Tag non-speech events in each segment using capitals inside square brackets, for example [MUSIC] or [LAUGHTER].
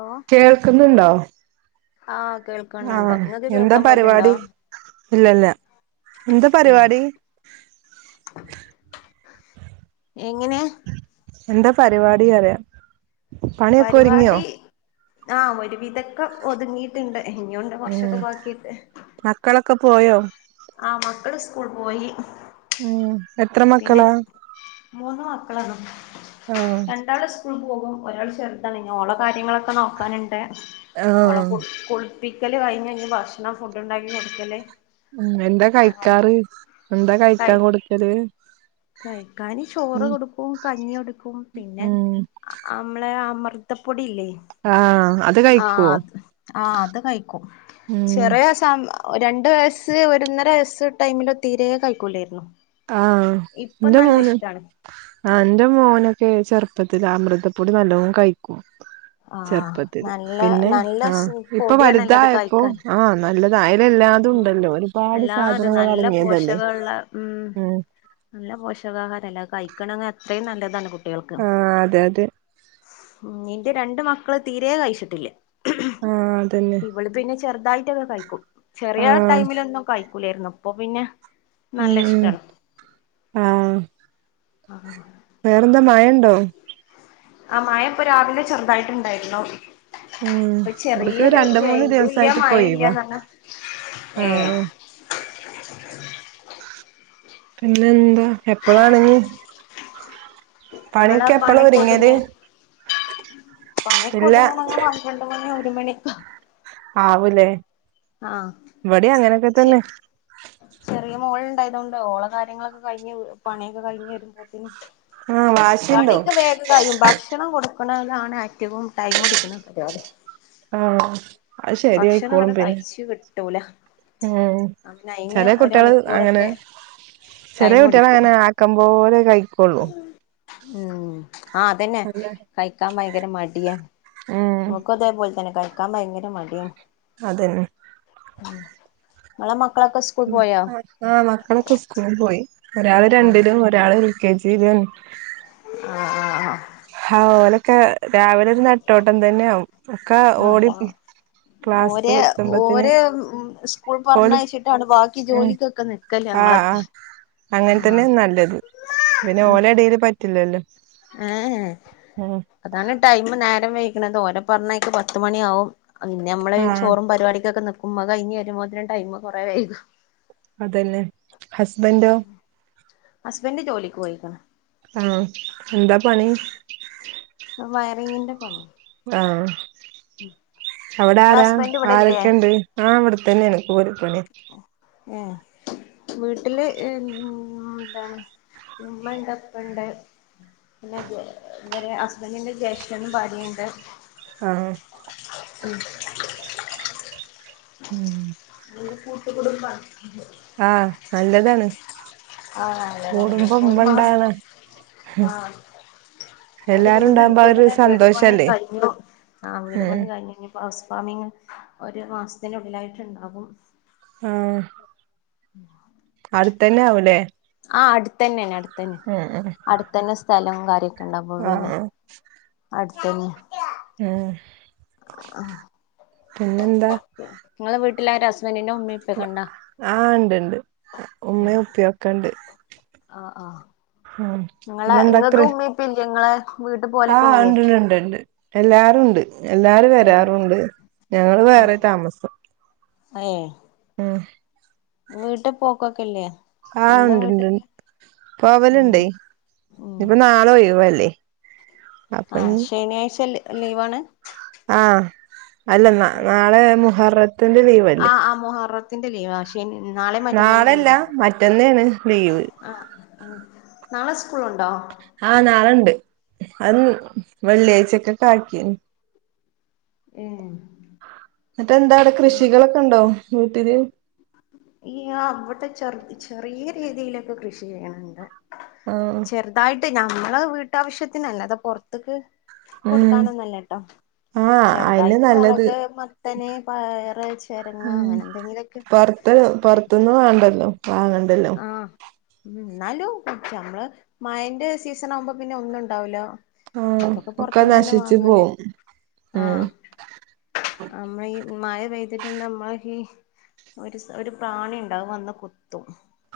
ഓ കേൾക്ക്‌ന്നുണ്ടോ ആഹ് കേൾക്കണണ്ട് നിങ്ങക്ക് കേൾക്കാൻ പറ്റണ്ടോ പരിപാടി ഇല്ലല്ല എന്താ പര് വാടി എങ്ങനെ എന്താ പരിവാടി പറയാ പര് വാടി ആഹ് ഒരു വിധക്കെ ഒതുങ്ങിയിട്ടുണ്ട് ഇനിയുണ്ട് കൊറച്ചൊക്കെ ഉം ബാക്കിണ്ട് മക്കളൊക്കെ പോയോ ആമ ക്കള് സ്കൂൾ പോയി മ്മ് പിന്നെ മൂന്ന് മക്കളാണ് ആഹ് രണ്ടാള് സ്കൂൾ പോകും ഒരാൾ ചെറുതാണ് ഇനി ഓളെ കാര്യങ്ങളൊക്കെ നോക്കാന്ണ്ട് ഓളെ ആഹ് കുളി കുളി പിക്കല് കയ്ഞ്ഞു ഇനി ഭക്ഷണം ഫുഡ് ഇണ്ടാക്കി കൊടുക്കല് മ്മ് എന്താ അങ്ങനെ കഴിക്കാറ് എന്താ കഴിക്കാൻ കഴി കൊട്ക്കല് കഴിക്കാന് ചോറ് കൊടുക്കും കഞ്ഞി കൊടുക്കും പിന്നെ ഉം അമ്മളെ അമൃ തപ്പൊടിയില്ലേ ആഹ് അത് ആഹ് കഴിക്കോ അത് ആഹ് അത് കയ്ക്കും ഉം ചെറിയ സാം രണ്ട് വയസ്സ് ഒരൊന്നര വയസ്സ് ടൈമിലോ തീരെ കയ്ക്കുല്ലേര്ന്നു ആഹ് ൻ്റെ മോന് ആഹ് എൻ്റെ മോന് ക്ക്‌ ചെറുപ്പത്തില അമൃതപ്പൊടി ന്നല്ലോം കയ്ക്കും ആഹ് ചെറുപ്പത്തില് നല്ല പിന്നെ നല്ല ആഹ് ഇപ്പ പൊടിയാണല്ലോ വലുതായപ്പോ ആഹ് നല്ലത് മ്മ് എല്ലാം അതെ സാധനങ്ങൾ നല്ല അടങ്ങിയതല്ലേ പോഷകഇള്ള മ്മ് ഉം നല്ല പോഷകാഹാരല്ലെ അത് കയ്ക്കണങ്ങെ അത്രേം നല്ലതാണ് കുട്ട ആഹ് അതെ അതെ മ്മ് ഇന്റെ രണ്ട് മക്കള് തീരെ കയ്ച്ചിട്ടില്ല ആഹ് അതന്നെ ഇവള് പിന്നെ ചെ ചെറുതായിട്ടൊക്കെ കഴിക്കും ചെറിയ ആഹ് ടൈമിലൊ ഒന്നും കഴിക്കൂലായിരുന്നു അപ്പൊ പിന്നെ ഉ നല്ല ഇഷ്ടാണ് ആഹ ആഹ വേറെന്താ മഴണ്ടോ ആ മഴ ഇപ്പൊ രാവിലെ ചെറുതായിട്ടുണ്ടായിന്നോ ഉം ഇപ്പൊ ഇവിടക്ക് ചെറിയൊരു രണ്ട് മൂന്ന് വയില ഇല്ല ദിവസായിട്ട് ഇപ്പൊ മായ ഒഴിവാ ഇല്ലന്നഞ്ഞ അ ആഹ് പിന്നെ എന്താ എപ്പഴാണ് പണിയൊക്കെ എപ്പളാ വങ്ങേത് പണിക്ക് ഒതുങ്ങണങ്ങ പന്ത്രണ്ട് മണി ഒരു മണി ആവലേ ഇവിടെ അങ്ങനെയൊക്കെ തന്നെ ചറിയ മോുകളളുണ്ടായതുകൊണ്ട് ഓള കാര്യങ്ങളൊക്കെ കഴഞ്ഞ് പണിയൊക്കെ കഴിഞ് വരുമ്പോത്തേന് ആഹ് വാശിണ്ടോ പണിക്ക് വേഗായും ഭക്ഷണം കൊടു നോക്കണാണ് ഏറ്റവും ടൈം കുടിക്കണ പരിപാടി ആഹ അത് ശെരിയയിക്കോളും പിന്നെ ച്ച കിട്ടൂല ഉം അനെ അയിന് ചെല ഒരു കുട്ടികള് അങ്ങനെ മണിക്കൂറൊക്കെ ചെറിയ കുട്ടികള അങ്ങനെ ആക്ക പോോലെ കഴിക്കോുള്ളൂ ഉം ആഹ അതന്നെ കഴിക്കാൻ ഭയങ്കര മടിയാണ് നമുക്ക് അതേപോലെ തന്നെ കഴ നക്കാൻ ഭയങ്കര മടി അതന്നെ ഉം ഇങ്ങളെ മ ആ്ഹ് മക്കളൊക്കെ സ്കൂള് പോയി ഒരാൾ ആഹ് രണ്ടിലും ഒരാൾ [UNINTELLIGIBLE] ആഹ് ആഹ് അഹ് ഹ ഓലൊക്കെ രാവിലെ ഒരു നെട്ടോട്ടം തന്നെയവും ഒക്കെ ഓടി ക്ലാസ്ക്ക് ഓരെ എത്തുമ്പത്തിന് ഓരെ സ്കൂൾ ഓല് പറഞ്ഞഴച്ചിട്ടാണ് ബാക്കി ജോലിക്കൊക്കെ നി ൽക്കല ആ ആ ഞങ്ങളൊക്കെ അങ്ങനെ ആഹ് തന്നെ നല്ലത് പിന്നെ ഓലെടേൽ പറ്റില്ലല്ലോ ഏഹ് ഏ അതാണ് ടൈമ് നേരം വയ്ക്ണത്. ഓരെ പറഞയച്ച പത്ത് മണിയാവും. ഇന് നമ്മള് ആ ചോറും പരിപാടിക്കൊ നിക്കുമ്പോ അഹ് കഴിഞ്ഞു വരുമ്പോത്തിനും ടൈം കുറേ വൈകും അതന്നെ ഹസ്ബൻഡോ ഹസ്ബൻറ്റ് ജോലിക്ക് പോയിക്ക്ണ് ആഹ് എന്താ പണി വയറിങ്ങിന്റെ പണി ആഹ് അവിടെ ഇങ്ങളെ ആരാ ഹസ്ബൻഡ് ഇവിടെല്ലേ ആരൊക്കെുണ്ട് ആഹ് അവിടെത്തന്നെയാണ് [UNINTELLIGIBLE] പണി ഏഹ് വീട്ടില് എന്താണ് ഉമ്മ ഉണ്ട് ഇപ്പ ഉണ്ട് പിന്നെ ഇവരെ ഹസ്ബൻറിന്റെ ജേശ്ട നും ഭാര്യയും ഉണ്ട് ആഹ് [INAUDIBLE] ഉം ഞങ്ങള്ത് കൂട്ടുകുടുംബ ആഹ്, നല്ലതാണ് ആഹ് കൂടുമ്പോ നല്ലതപ്പ ഒരു മാസം ഉമ്മണ്ടാവണം ആഹ് ഒരു എല്ലാരും വീട് ഉണ്ടാവുമ്പോ ആ ഒരു ഇടുത്ത്ക്ക്ണ് വീട് പണി സന്തോഷല്ലേ കഴിഞ്ഞു ആഹ് വീട് ഉം പണി കഴിഞ്ഞു ഹൗസ് ഫാമിംങ്ങ് ഒരു മാസത്തിന ഉള്ളിലായിട്ട്ണ്ടാവും ആഹ് ഉം ത്തന്നെ ആവുലേ ആ അടുത്തന്നെണ് അടുത്തന്നെണ് അടുത്തന്നെ സ്ഥലോം കാര്യ കണ്ടപ്പ ആഹ് പിന്നെ അടുത്തന്യ ആഹ നിങ്ങളെ വീട്ടിലാരാ ഹസ് ആ ണ്ട്ണ്ട് ഉമ്മേം ഉപ്പയൊക്ക്‌ണ്ട് ആ ആഹ നിങ്ങളെ പിന്നെന്താ കൃ നിങ്ങക്ക് ഉമ്മേം ഉപ്പേം ഇല്ലേ ഇങ്ങളെ വീട്ട് പോലൊക്കെ ആഹ് ഇല്ലേ ഇണ്ട്ണ്ട് ഇണ്ട് എല്ലാരുണ്ട് എല്ലാരും ഏഹ് വരാറുണ്ട് ഞങ്ങള് വേറെ താമസം ഏ അ ഹ് വീട്ട് പൊക്കോക്കില്ലേ ആഹ് ഉണ്ട്ണ്ട് ഉം പോവല്ണ്ടേയ് ഉം ഇനിപ്പ ന്നാളൊയ് വല്ലേ ആ ശനിയാഴ്ച ലീവാണ് ആഹ അല്ല ന ഏഹ് നാളെ മുഹററത്തിന്റെ ലീവ്ല്ലേ ന്റെ ലീവ്ക്ഷേ നാളെ മറ്റന്നാളെ നാളെല്ല ലീവ്ല്ലേ മറ്റന്നേണ് ലീവ് ആ ആ നാളുണ്ട് അത് വെള്ളിയാഴ്ചൊക്കെ കാക്കി ഏ മറ്റ എന്താ അവിടെ കൃഷികളൊക്കെ ഉണ്ടോ വീട്ടില് ഈ അവിടെ ചെറ ചെറിയ രീതിയിലൊക്കെ കൃഷി ചെയ്യണണ്ട് ആഹ് ചെറുതായിട്ട് ഞമ്മള വീട്ടാവശ്യത്തിനല്ലേ അതാ പുൊറത്തേക്ക് ഉം കൊടുക്കാനൊന്നല്ലട്ടോ ആഹ് അയന്നെ ചെറുതായിട്ട് നല്ലത് മുളക് മത്തനെ പയർ ചിരങ്ങ അങ്ങനെ എന്തെങ്കിലുമൊക്കെ ഇ പുൊറത്തുന്ന് വേങ്ങണ്ടല്ലോ വാങ്ങണ്ടല്ലോ ഉ എന്നാലും നമ്മള് മഴന്റെ സീസൺ ആകുമ്പോ പിന്നെ ഒന്നും ഉണ്ടാവൂില്ല ആഹ ഒക്കെ നശിച്ചു പോവും ഉം അമ്മ മഴ പെയ്തിട്ടുണ്ട് നമ്മൾ ഈ ഒരു ഒരു പ്രാണിുണ്ടാവും വന്ന കുത്തും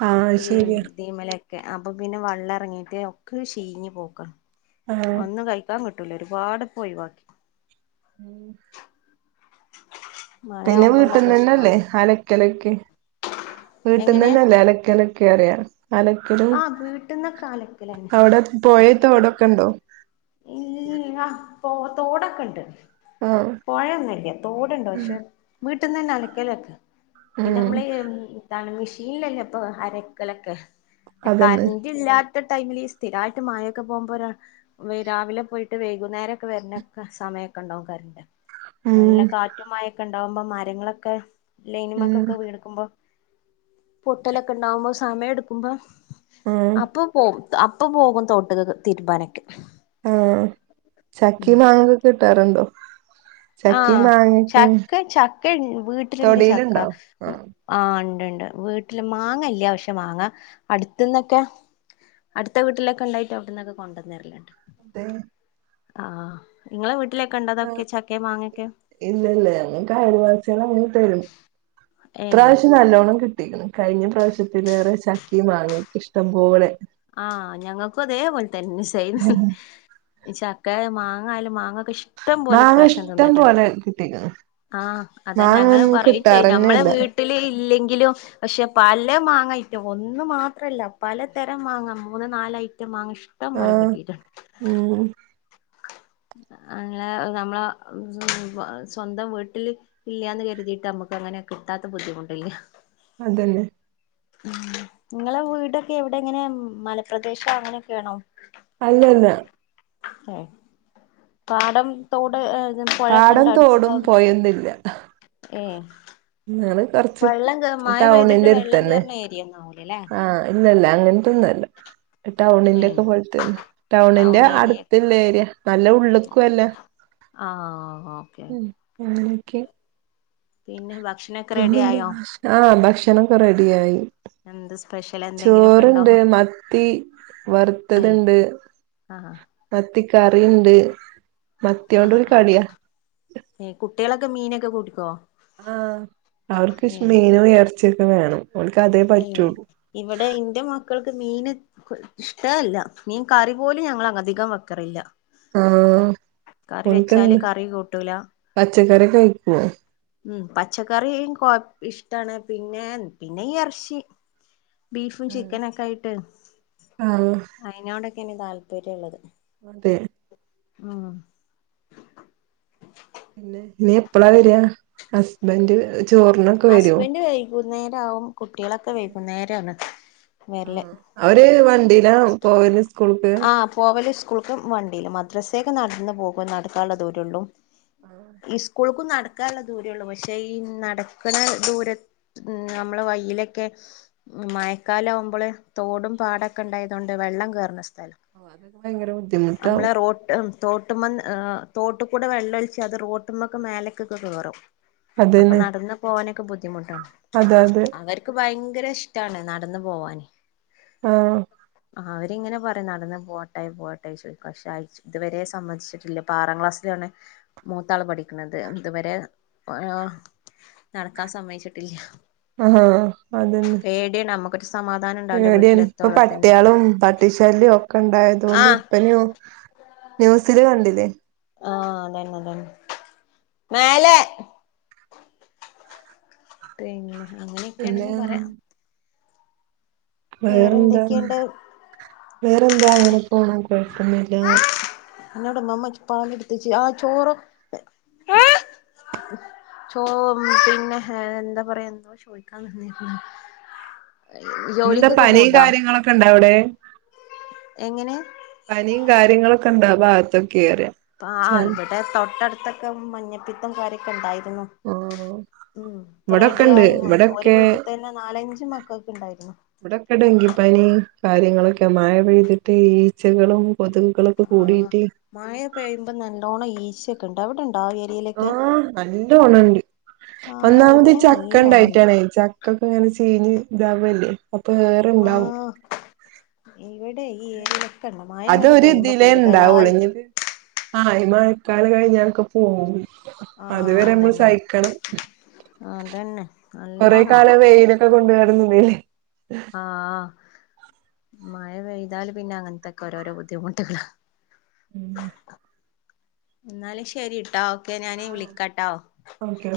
ആഹ അത് ഈ ശരിയാ ഇതിമലൊക്കെ അപ്പൊ പിന്നെ വെള്ളം ഇറങ്ങിയിട്ട് ഒക്കെ ചീഞ് പോക്കാം ആഹ് ഒന്ന് കഴിക്കാൻ കിട്ടും കല ഒരുപാട് പോയി ബാക്കി ഉം മഴ പിന്നെ ആവുമ്പോള്ള വീട്ടിൽന്ന് തന്നെല്ലേ പ്രശ്നാണ് അലക്കല വീട്ടിൽന്ന് എങ്ങനെ തന്നെല്ലേ അലക്കലക്കെ അറിയാം അലക്കിലും ആ വീട്ടിൽന്നൊക്കെ അലക്കലന്നെ അവിടെ പോയത് വിടൊക്കെ ഉണ്ടോ ഇ ാ പോ തോടൊക്കെ ഉണ്ട് ആഹ് പുഴയൊന്നല്ല തോടുണ്ടോ പക്ഷെ വീട്ടിൽന്ന് തന്നെ അലക്കലൊക്കെ പിന്നെ ഉം നമ്മള് ഇ താണ് മെഷീനിലല്ലേ ഇപ്പൊ അലക്കലൊക്കെ അതന്നെ കറൻ്റ ഇല്ലാത്ത ടൈമില് സ്ഥിരമായിട്ട് മായൊക്കെ പോകുമ്പോരാ രാവിലെ പോയിട്ട് വൈകുന്നേരം ഒക്കെ വരുന്ന സമയൊക്കെ ഉണ്ടാവും കറിന്റെ നല്ല ഉം കാറ്റു മഴൊക്കെ ഉണ്ടാവുമ്പോ മരങ്ങളൊക്കെ ഉം ലൈനിമക്കൊക്കെ വീടക്കുമ്പോ പൊട്ടലൊക്കെ ഉണ്ടാവുമ്പോ സമയം എടുക്കുമ്പോ ഉം അപ്പൊ പോകവും അപ്പം പോകും തൊട്ടുക തീരുമാനൊക്കെ ആഹ ചക്കി മാങ്ങൊക്കെ കിട്ടാറുണ്ടോ ആഹ ചക്കേം മാങ്ങൊക്കെ ചക്ക ചക്ക വീട്ടിലുണ്ട് ചക്ക തൊടീലുണ്ടോ ആഹ് ആ ണ്ട് വീട്ടില് മാങ്ങല്ല പക്ഷെ മാാങ്ങ അടുത്തന്നൊക്കെ അടുത്ത വീട്ടിലൊക്കെ ഉണ്ടായിട്ട് അവിടന്നൊക്കെ കൊണ്ടുവന്നരില്ലുണ്ട് അത ആ നിങ്ങളെ വിട്ട ആ ഇല്ല ഇല്ല ങ്ങ മീൻ തരും ഏഹ് ഇത്രാവശ്യം നല്ലോണ്ണം കിട്ടും കിട്ടിയിരിക്കണ് കഴിഞ്ഞ പ്രാവശ്യത്തിലേറെ ചക്കിയും മാങ്ങയും ഇഷ്ടം പോലെ ആ ഞങ്ങൾക്കും അതേപോലെ തന്നെ ചക്ക മാങ്ങായാലും മാങ്ങ മാങ്ങ ഇഷ്ടം പോലെ കിട്ടിക്കുന്നു ആ അതന്ന ഞങ്ങള് പറയും ചെയ്യ് ഞമ്മളെ വീട്ടില് ഇല്ലെങ്ക പക്ഷെ പല മാങ്ങ ഐറ്റം ഒന്ന് മാത്രല്ല പല തരം മാങ്ങ മൂന്ന് നാലായി മാങ്ങ ഇഷ്ടം പോലെ ആഹ് കിട്ടീയിട്ടുണ്ട് ഉം അങ്ങനെ നമ്മള സ്വന്തം വീട്ടിൽ ഇല്ലന്ന് കരുതിയിട്ട് നമ്മുക്ക് അങ്ങനെ കിട്ടാത്ത ബുദ്ധിമുട്ടില്ല അതന്നെ ഉ നിങ്ങളെ വീടൊക്കെ എവിടെ എങ്ങനെ മലപ്രദേശം അങ്ങനെയൊക്കെയാണോ അല്ലല്ല പാടം തോട് പുഴയൊക്കെ ഇണ്ട് പാടം അടുത്ത തോടും ഭാഗത്ത പൊഴൊന്നുല്ല ഏ ഞങ്ങള് കൊറച്ച് വെള്ളം കേറ മഴ പെയ്തിട്ട് ടൗണിന്റെ വെള്ളം അടുത്തന്നെ കേയറുന്ന ഏരിയന്ന ആവലല്ലേ ശബ്ദം ആഹ് ഇല്ലല്ല അങ്ങനത്തൊന്നല്ല ക്ലിയർ അല്ല ടൗണിന്റെ ഒക്കെ പോലെതന്നെ ടൗണിന്റെ ഏരിയ അടുത്തല്ല ഏരിയ നല്ല ഉള്ളിക്കല്ല ആ ഓക്കെ അങ്ങനെക്കെ പിന്നെ ഭക്ഷണൊക്കെ റെഡി പിന്നെന്താ ആയോ ആ ഭക്ഷണം ഒക്കെ റെഡിയായി എന്ത് സ്പെഷ്യൽ എന്തെങ്കിലും ഒക്കെ ഉണ്ടോ ചോറുണ്ട് മത്തി ഏ വറുത്തത്ണ്ട് ആ മത്തി കറിണ്ട് മത്തിയോണ്ടൊരു കളിയാ കുട്ടികളൊക്കെനൊക്കെ മീനൊക്കെ കൂട്ടിക്കോ ആ അവർക്ക് മീനും ഇറച്ചിയൊക്കെ വേണം ഓൽക്ക് അതേ ഉ പറ്റുള്ളൂ ഇവിടെ ഇന്റെ മക്കൾ മീന് ഇഷ്ടമല്ല മീൻ കറി പോലും ഞങ്ങൾ അധികം വെക്കറില്ല ആ കറി ഓല് വെച്ചാല് എന്ത് കറി കൂട്ടൂല പച്ചക്കറിക്കെഴിക്കൊവോ ഉം പച്ചക്കറിയും കൊറച്ച് ഇഷ്ടാണ് പിന്നെ പിന്നെ ഇറച്ചി ബീഫും ചിക്കനൊക്കെ ആയിട്ട് ആഹ് അതിനോടൊക്കെയാണ് താല്പര്യം ഉള്ളത് അതെ ആ ഇനീ എപ്പളാ വരിയാ ഹസ്ബന്ഡ് ഹസ്ബൻഡ് വൈകുന്നേര ആവും കുട്ടികളൊക്കെ വൈകുന്നേരണ് ആ അവര് വണ്ടീനാ പോവല് സ്കൂൾക്ക് ആ പോവല് സ്കൂൾക്ക് വണ്ടിയില് മദ്രസയൊക്കെ നടന്ന് പോകും നടക്കാനുള്ള ദൂരമുള്ളൂ ആഹ് സ്കൂൾ നടക്കാനുള്ള ദൂരേള്ളു പക്ഷേ ഈ നടക്കണ ദൂര നമ്മള് വഴിലൊക്കെ മഴക്കാല ആകുമ്പോള് തോടും പാടൊക്കെ ഉണ്ടായതുകൊണ്ട് വെള്ളം കയറുന്ന ഓ അതൊക്കെ ഭയങ്കര ബുദ്ധിമുട്ടാവും നമ്മളെ റോട്ട് തോട്ടുമ്മൻ തോട്ട് കൂടെ വെള്ളമൊലിച്ച് അത് റോട്ടുമ്മൊക്കെ മേലക്കൊക്കെ കേയറും അപ്പൊ അതന്നെ നടന്ന് പോകാനൊക്കെ ബുദ്ധ ബുദ്ധിമുട്ടാണ് അതെ അതെ അവർക്ക് ഭയങ്കര ഇഷ്ടമാണ് നടന്ന് പോവാന് ആ അവരിങ്ങനെ പറഞ്ഞ നടന്നാ പോട്ടേയി പോട്ടേയി ചോദിക്കും പക്ഷെ ഇതുവരെ സമ്മതിച്ചിട്ടില്ല ഇപ്പോ ആറാം ക്ലാസിലാണ് മൂത്താള് പഠിക്കണുന്നത് ഇതുവരെ നടക്കാൻ സമ്മയിച്ചിട്ടില്ല ആ അതന്നെ നമ്മുക്കൊരു സമാധാനം ഉണ്ടാവില്ല പേടിയാണ് ഇപ്പൊ വീട്ടിലെത്തോളത്തിന് പട്ടിയാളും പട്ടിശല്യവും ഒക്കെ ഉണ്ടായത്കൊണ്ട് ആഹ് ഇപ്പനോ ന്യൂസില് കണ്ടില്ലേ ആ അതന്നെ അതന്നെ മേലെ ട്രെയിനിൽ പിന്നെ അങ്ങനെയൊക്കെയാണന്ന് പറയാം വേറെ വേറെന്താ എന്തൊക്കെയുണ്ട് വേറെന്താ അങ്ങനെ പോണം കൊഴപ്പോന്നില്ല എന്നോട് മമ്മ പാല് എടുത്ത് വച്ച് ആ ചോറോ ഏ ചോ പിന്നെ എന്താ പറയാ എന്തോ ചോദിക്കാൻ നിന്നി പിന്നെന്താ പനി കാര്യങ്ങളൊക്കെ ഇണ്ടാ അവിടെ എങ്ങനെ പനിയും കാര്യങ്ങളൊക്കെ ഇണ്ടാ ഭാഗത്ത് ആ ആ ഇവിടെ തൊട്ടടുത്തൊക്കെ മഞ്ഞപ്പിത്തും കാര്യക്കെ ഇണ്ടായിരുന്നു ആഹ് ഉം ഇപ്പൊ റെഡി ഇവിടൊക്കെണ്ട് ആയി മ ഒരു ഇവിടൊക്കെ വീട്ട് തന്നെ നാലഞ്ച് മക്കൾക്ക് ഉണ്ടായിരുന്നു ഇവിടെക്കെ ഡെങ്കിപ്പനി കാര്യങ്ങളൊക്കെ മഴ പെയ്തിട്ട് ഈച്ചകളും കൊതുകുകളൊക്കെ ആഹ് കൂടിയിട്ട് മായ പെയ്യുമ്പോ നല്ലോണം ഈചോക്കെ ഉണ്ട് അവിടെ ണ്ടാവ് ഏരിയിലൊക്കെ ആഹ് നല്ലോണണ്ട് ഒന്നാമത് ചക്ക ഉണ്ടായിട്ടണേ ചക്ക ഒക്കെ എങ്ങനെ ചീഞ്ഞ് ഇതാവല്ലേ അപ്പൊ വേറെണ്ടാവും ടെ ഈ ഏരിയിലൊക്കെ ഉണ്ട മയ ഇങ്ങട്ട് പേയുമ്പോ കൂടുതലായിട്ടും ആ മഴക്കാല കഴിഞ്ഞൊക്കെ പോവും ആഹ് അതുവരെ നമ്മൾ അതന്നെ സഹിക്കണം അതന്നെ കൊറെ കള നല്ലോണണ്ട് വെയിലൊക്കെ കൊണ്ടുവരുന്നുല്ലേ ആ മ പെയ്താലും പിന്നെ അങ്ങനത്തൊക്കെ ഓരോരോ ബുദ്ധിമുട്ടുകള ഉം എന്നാലും ശരിട്ടാ ഒക്കെ ഞാന് ആഹ് വിളിക്കാട്ടോ ഓക്കെ